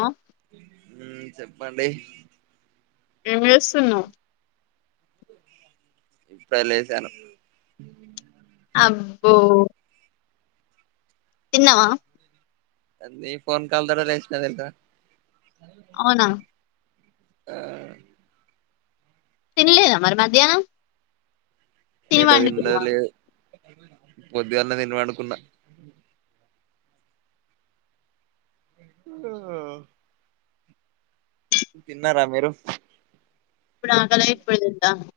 ఆ ఉ చెప్పండి. ఏం చేస్తున్నావ్? ఇప్పుడే లేసాను. అబ్బో తిన్నవా? నీ ఫోన్ కాల్ తోటే లేశినా తెలుసా. అవునా ఆ తిన్లేదా మరి మధ్యాహ్నం. తిని ఎడ పండుకున్నావా తిన్నదిలేదు. పొద్దుగాలనే తిని పడుకున్నా. ఆహ తిన్నరా మీరు? ఇప్పుడు ఆకలై ఇప్పుడే తింటన్నా.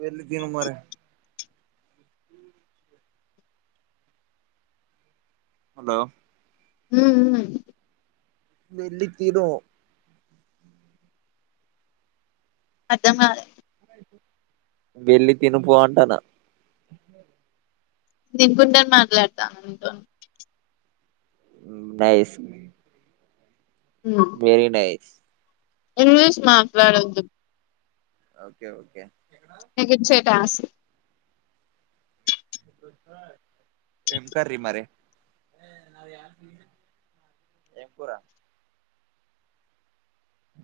వేళ్ళి తిను మరీ. హలో హు హూ వెళ్ళి తిను. అర్థం కాలే. వెళ్ళి తినుపో అంటనా. తినుకుంటనే మాట్లాడతాన్నా నీతోని. హ్మ్ nice. Um very nice. English మాట్లాడద్దు. ఓకే ఓకే నీకు ఇచ్చే టాస్క్. ఏం కర్రీ మరి. ఎంకురా?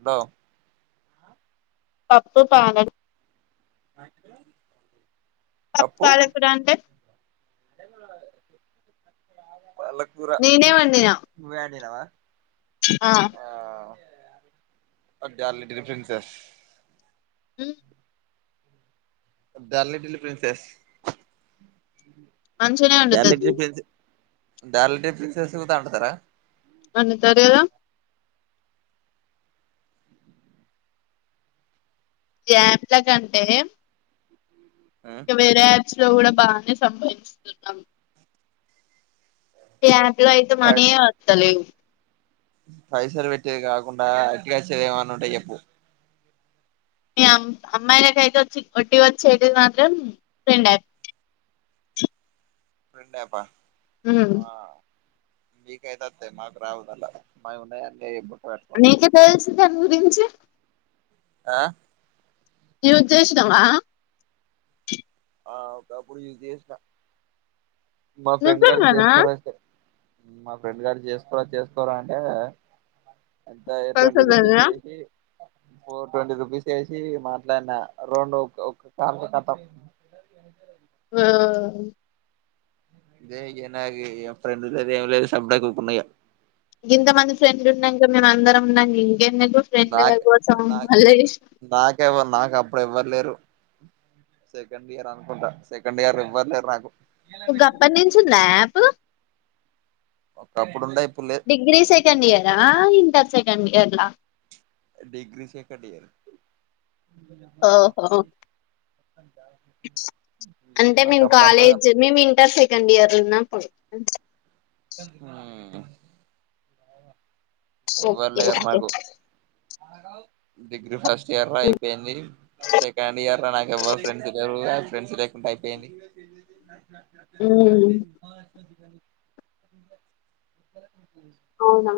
హలో పప్పు పా [unintelligible] అంటే పప్పు పాలకూర అంటే. పాలకూర నేనే వండినా నువ్వే అండినావా. ఆ డాడీ లిటిల్ ప్రిన్సెస్. హ్ డాడీ లిట్టిల్ ప్రిన్సెస్. మంచిగనే డాడీ వండుతది little princess daddy little princess కూడా అండుతరా. వండుతారు కదా జంట్ల కంటే ఆ ఇంకా వేరే యాప్ లో కూడా బానే సంపాదిస్తున్నావ్ ఈ యాప్ లో ఐతే పై మనీయే వస్తలేవు పైసలు పెట్టేది కాకుండా వట్టిగా వచ్చేదేమని ఉంటే చెప్పు మీమ్ అమ్మాయిలకు అయితే ఒట్టి వచ్చేది మాత్రం ఫ్రెండు యాప్ ఫ్రెండ్ అప్ ఆ హమ్ మేకైతే వస్తాయి మాకు రావు మల్ల మాయి ఉన్నయన్ని మీకు ఎట్లా తెలుసు దాని గురించి ఆ యూస్ చేసినవా ఆ ఒకప్పుడు యూజ్ చేసిన మా ఫ్రెండ్ గాడు నిజంగానా చేసుకోరా చెస్ మా ఫ్రెండ్ గాడు చేసుకోరా చేసుకోరా అంటే అంత ట్వంటీ రూపీస్ పైసలేనా వేసి ఫోర్ ట్వంటీ రూపీస్ వేసి మాట్లాడిన రెండు ఒక కాల్ కతం ఏమైంది వండుకోలేదు ఆ ఇదే నాకు ఇగా ఫ్రెండు లేదు ఏం లేదు సప్పుడుగాక ఊకున్నాయిగా ఇంతమంది ఫ్రెండ్లు ఉండంగా మేము అందరం ఉండంగా ఇంకేం నాక నా నీకు నాకేమన్నా నాకు అప్పుడు ఎవ్వరులేరు సెకండ్ ఇయర్ అనుకుంటా సెకండ్ ఇయర్ ఎవ్వరు లేరు నాకు ఓ గప్పట్నుంచి ఉందా ఆ అప్ ఒకప్పుడు ఉండే ఇప్పుడు లేదు డిగ్రీ సెకండ్ ఇయరా ఇంటర్ సెకండ్ ఇయర్లా డిగ్రీ సెకండ్ ఇయరు ఓహో అంటే నాకు మేము అప్పుడు అంతగా కాలేజ్ మేము ఇంటర్ సెకండ్ ఇయర్ లోఉన్నప్పుడు అ [unintelligible] హమ్ ఓకే ఎవ్వర్లేరు ఓకే నాకు డిగ్రీ ఫస్ట్ ఫస్ట్ ఇయర్ అయిపోయింది సెకండ్ ఇయర్ లో నాకు ఎవరు ఫ్రెండ్స్ లేరు ఇగా ఫ్రెండ్స్ లేకుండా అయిపోయింది ఉమ్ [unintelligible] అవునా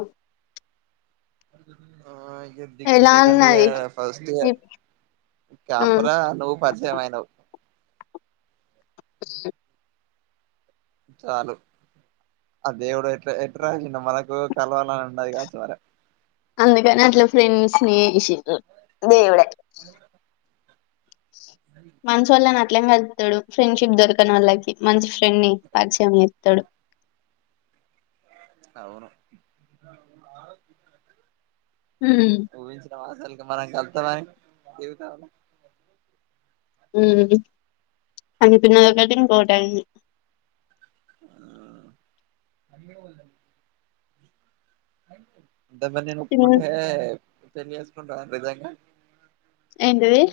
ఆ ఇగా డిగ్రీ ఎలా సెకండ్ ఉన్నది ఇయర్ ఫస్ట్ లో ఇప్ ఉమ్ కపరా నువు పరిచయం అయినవ్ అ [unintelligible] చాలు ఆ దేవుడు ఎట్లా ఎట్లా రాసిడో మనకు కలవాలని ఉన్నది కావచ్చు మరి అందుకని అట్ల ఫ్రెండ్స్ ని చేసింది దేవుడే అంది కూడా కరెక్ట్ మంచి వాళ్ళని అట్లనే కలుపుతాడు ఫ్రెండ్షిప్ దొరకనోళ్లకి మంచి ఫ్రెండ్ ని పరిచయం చేస్తాడు [inaudible] అవును ఉమ్ ఊహించినవాసాలు మనం కలుస్తామని జీవితంలో హమ్ అనుకున్నదొకటి ఇంకొకటి అయింది ఆ అంటే నేను ఉమ్ ఒప్పుకుంటే పెళ్లి చేసుకుంటావా నిజంగా ఏంటిది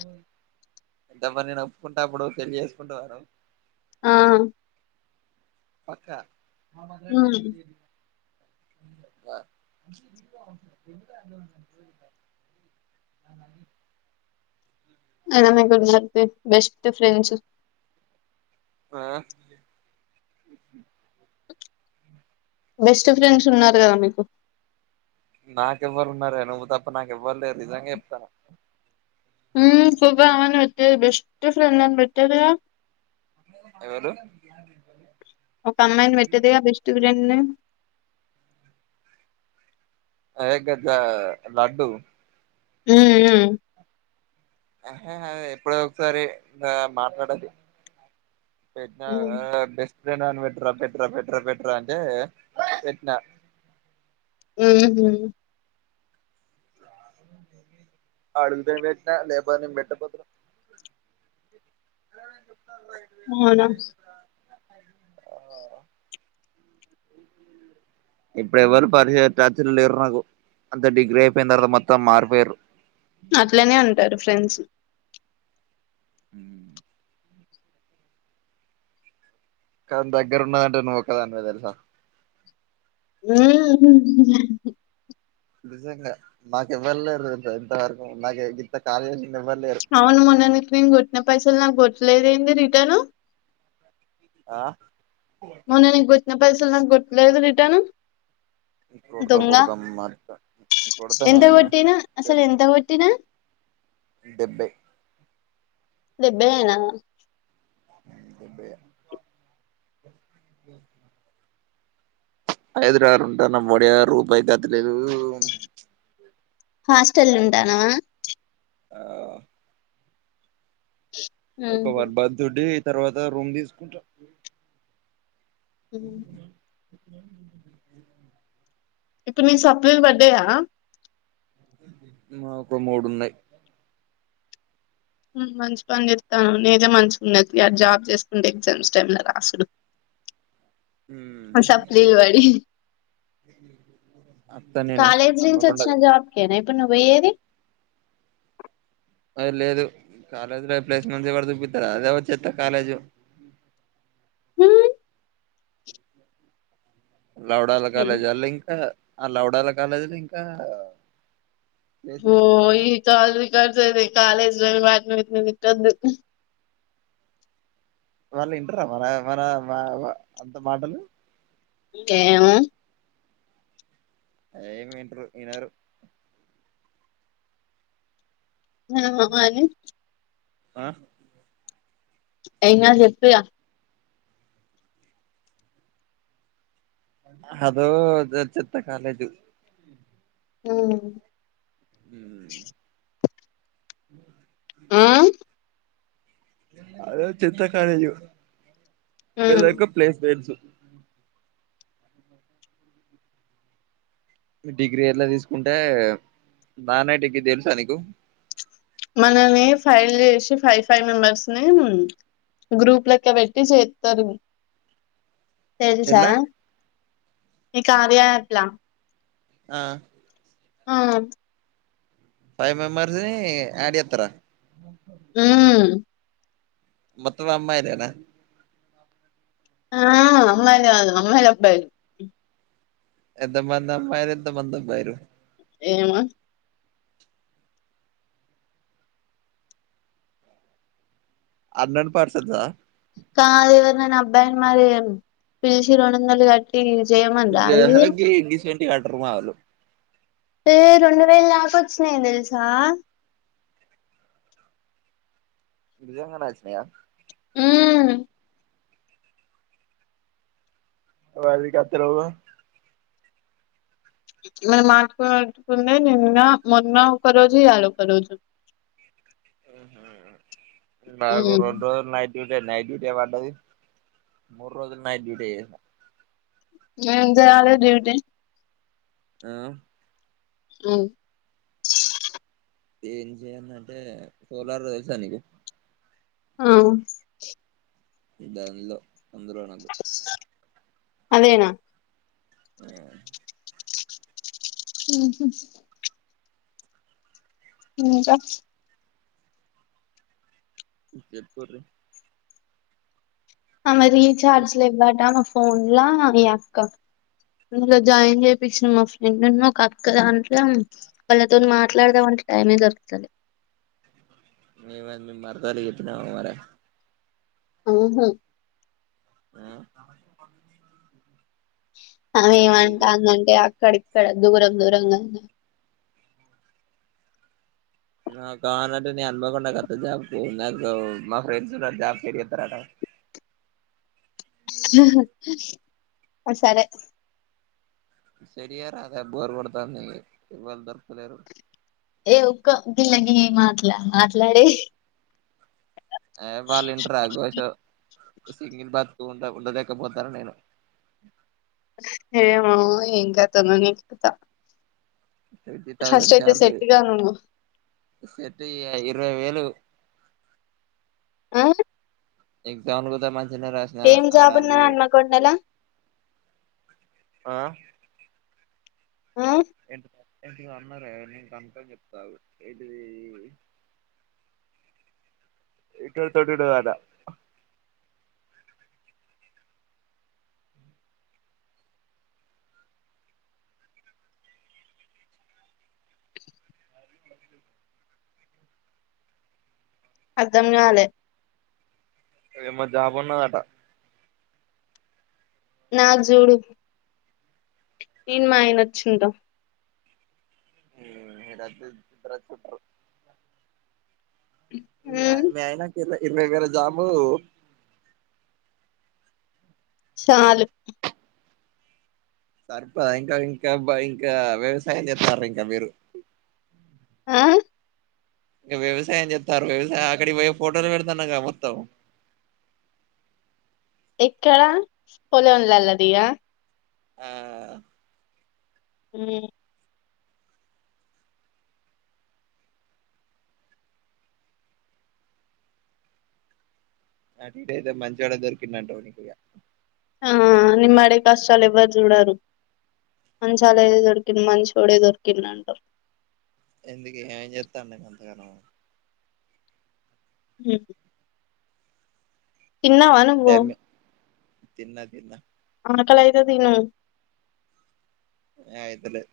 అంటే మరి నిను ఒప్పుకుంటే అప్పుడు పెళ్లి చేసుకుంటానా నన్ను ఆ పక్కా [unintelligible] అ [unintelligible] అయినా మీకు ఉన్నరు బెస్ట్ ఫ్రెండ్స్ ఆ బెస్ట్ ఫ్రెండ్స్ ఉన్నారు కదా మీకు నాకెవ్వరు ఉన్నారే నువ్వు తప్ప నాకేవ్వరులేరు నిజంగా చెప్తున్నా సుధా అవన్నీ పెట్టేది బెస్ట్ ఫ్రెండ్ అని పెట్టేదిగా ఎవలు ఒక అమ్మాయిని పెట్టది గా బెస్ట్ ఫ్రెండ్ అని అదే గద లడ్డు హ హు ఎప్పుడో ఒకసారి మాట్లాడది నా ఉమ్ బెస్ ఫ్రెండ్ పెట్రా పెట్రా పెట్రా అని అంటే పెట్టిన హు హామ్ అడుగుతానే పెట్టిన లేకపోతే నేను పెట్టకపోదును అవునా ఆ ఇప్పుడ ఎవరూ పర్య టచ్ లో లేరు నాకు అంత డిగ్రీ అయిపోయిన తర్వాత మొత్తం మారిపోయిర్రు అట్లనే ఉంటారు ఫ్రెండ్స్ ఉ కానీ దగ్గరున్నదంటే నువ్వు ఒక్కదానివే తెలుసా ఉమ్ హు నిజంగా నాకు ఏవ్వలేరు తెలుసా ఇంతవరకు నాకు ఇంత కాలే అవును మొన్న నీకు నేను కొట్టిన పైసలు నాకు కొట్టలేదేంది రిటర్ను ఆ మొన్న నీకు కొట్టిన పైసలు నాకు కొట్టలేదు రిటర్న్ కొడతా దొంగ కొడదాం మర్చి కొడతానే ఎంత కొట్టినా అసలు ఎంత కొట్టినా డేబై డేబై అయినా డేబైయే హైదరాబాద్ ల ఉంటాన ఒడియా రూపాయి గతి లేదు హాస్టల్ల ఉంటానవా ఆ ఒక ఉహు వన్ మంత్ ఉండి తర్వాత రూమ్ తీసుకుంటా [inaudible] ఇప్పుడు మీ సప్లీలు పడ్డాయా ఒక మూడు ఉన్నాయి మంచి పని చేస్తానవ్ నీదే మంచిగున్నతి జాబ్ చేసుకుంటే ఎగ్జామ్స్ టైమ్ లో రాసుడు [inaudible] ఆ సప్లీలు పడి అత్తనేను కాలేజ్ నుంచి వచ్చిన హన్మకొండకు జాబ్ కేనా ఇప్పుడు నువ్వు పోయేది అది లేదు కాలేజీ లో ప్లేస్మె ఎవరు చూపితారు అదే చెత్త కాలేజ్ [inaudible] మ్మ్. లవడాల కాలేజ్ అల్లా ఇంకా ఆ లవడాల కాలేజీలు ఇంకా ప్లేస్మెంట్స్ కుదన్నా ఓయ్ కాల్ రికార్డ్స్ అయితయి కాలేజీలు వాటిని వీటిని తిట్టొద్దు వాళ్ళు ఇంటరా మన మన మా అంత మాటలు ఏమో ఏమి వింటరు వినరు ఆ మ మ ని ఆ ఎం కాదు చెప్పు ఇగ అదో చెత్త కాలేజు ఉమ్ ఉమ్ [inaudible] అ అదో చెత్త కాలేజు ఇంకో ప్లేస్ మెంట్స్ డిగ్రీ ఎల్ల తీస్కుంటే దనైటికి తెల్స నీకు మనమే ఫైల్ చేషి ఫైవ్ ఫైవ్ మెంబర్స్ నీ గ్రూప్ లెక్క పెట్టి చేత్తారు తెల్సా ఎట్లా ఈ కార్య యాప్ ల ఆ ఆ ఫైవ్ మెంబర్స్ నీ యాడ్ చేత్తర ఊమ్ మొత్తం అమ్మాయిలేన ఆ అమ్మాయికాదు అమ్మాయిది అబ్బాయిలు ఎంత మంది అమ్మాయిలు ఎంత మంది అబ్బాయిలు ఏమో అన్రేడ్ పర్సన్స కాదు ఎవర్నన్న అబ్బాయిన్ మరీ పిలిచి రొండొందలు కట్టీ తిస్ చై మన్రాదిది ఇగ అంటారు మాలు ఏ రెండు వేల్ దాకొచ్చినయ్ తెల్సా నిజంగానే అచ్చినాయ ఊమ్ వాలి కత్తలెవు ఇవాల మాట్లాడుకున్నది నిన్న మొన్న ఒక్క రోజు ఇయ్యాల ఒక రోజు [inaudible] నాకు ఉమ్ రొండ్రోజులు నైట్ ఇంటె నైట్ డ్యూటే పడ్డది మూర్రోజులు నైట్ డ్యూటే చేసిన ఏం చేయాలె డ్యూటి ఆ ఉమ్ ఏం చేయల్నాంటే సోలార్ తెల్సా నీకు ఉమ్ దాన్లో అందరూ నాకు అదేన ఉమ్ ఊహు ఇంక చెప్పొర్రి ఆమె రీచార్జ్ లెవ్వటా ఫోన్లా మిఅక్క ఇందులొ జాయిన్ చేపించిన మా ఫ్రెండు న్ను ఒకక్క దాంట్ల వాళ్ళతోన్ మాట్లాడదాం అంటె టైమే సరిపోతాలె మే మెందు మీ మరదల్కు చెప్పినా మరే హు హు ఆ ఆమె ఎందుకు ఏమంటాందంటే అక్కడిక్కడ దూరం దూరంగా నా కానటే నేన్ అనుకోకుండ కాస్త జాబ్ పో నాకూ మా ఫ్రెండ్స్ ఉన్నరు జాబ్ చేపిత్తరట [inaudible] సరే [unintelligible] ఏ ఊకో గిల్లి గా మాట్లాడీ ఏ వాళ్ళ ఇంటరా ఘోషో సింగిల్ బతుకు ఉండ ఉండలేకపోతాను నేను ఏమో ఎం కథనో [unintelligible] ట్వంటీ ఫస్ట్ తౌసండ్ అయితే సాలరి సెట్ గా నువ్వు [unintelligible] ఇరవై వేలు ఆ [unintelligible] మంచి ఎం జాబ్ ఉన్న [unintelligible] ఆ ఆ ఎం ఏంటి అన్నారే నీకు అంత చెప్తావు ఆగు ఏంటది ఇక్క [unintelligible] హా అర్థం కాలే ఎం జాబున్నదట నాకు జూడు ఈను మాయన వచ్చిం [unintelligible] [unintelligible] ఉమ్ [unintelligible] ఇరవై వేలు జాబు చాలు సరిపాయ ఇంకా ఇంకా ఇంకా వ్యవసాయం చేస్తారు ఇంకా మీరు ఆ ఇక వ్యవసాయం చెస్తారు వ్యవసాయం అక్కడికి పోయి ఫొటోలు పెడుతున్న గా మొత్తం [inaudible] ఎక్కడ పొలం లా దిగా ఆ హు అటు ఇటు అయితే మంచోడో దొరికిండట వాడికిగ ఆ నిన్న అడిగితే అసలు ఎవ్వరు చూడరు మంచోడు దొరికింది మంచోడే దొరికింద అంట ఎందుకే ఏ చెత్తన్నావ్ అంతగాను హు తిన్నావా నువ్వు తిన్న తిన్నా ఆకలి అయితే తిను అయితలే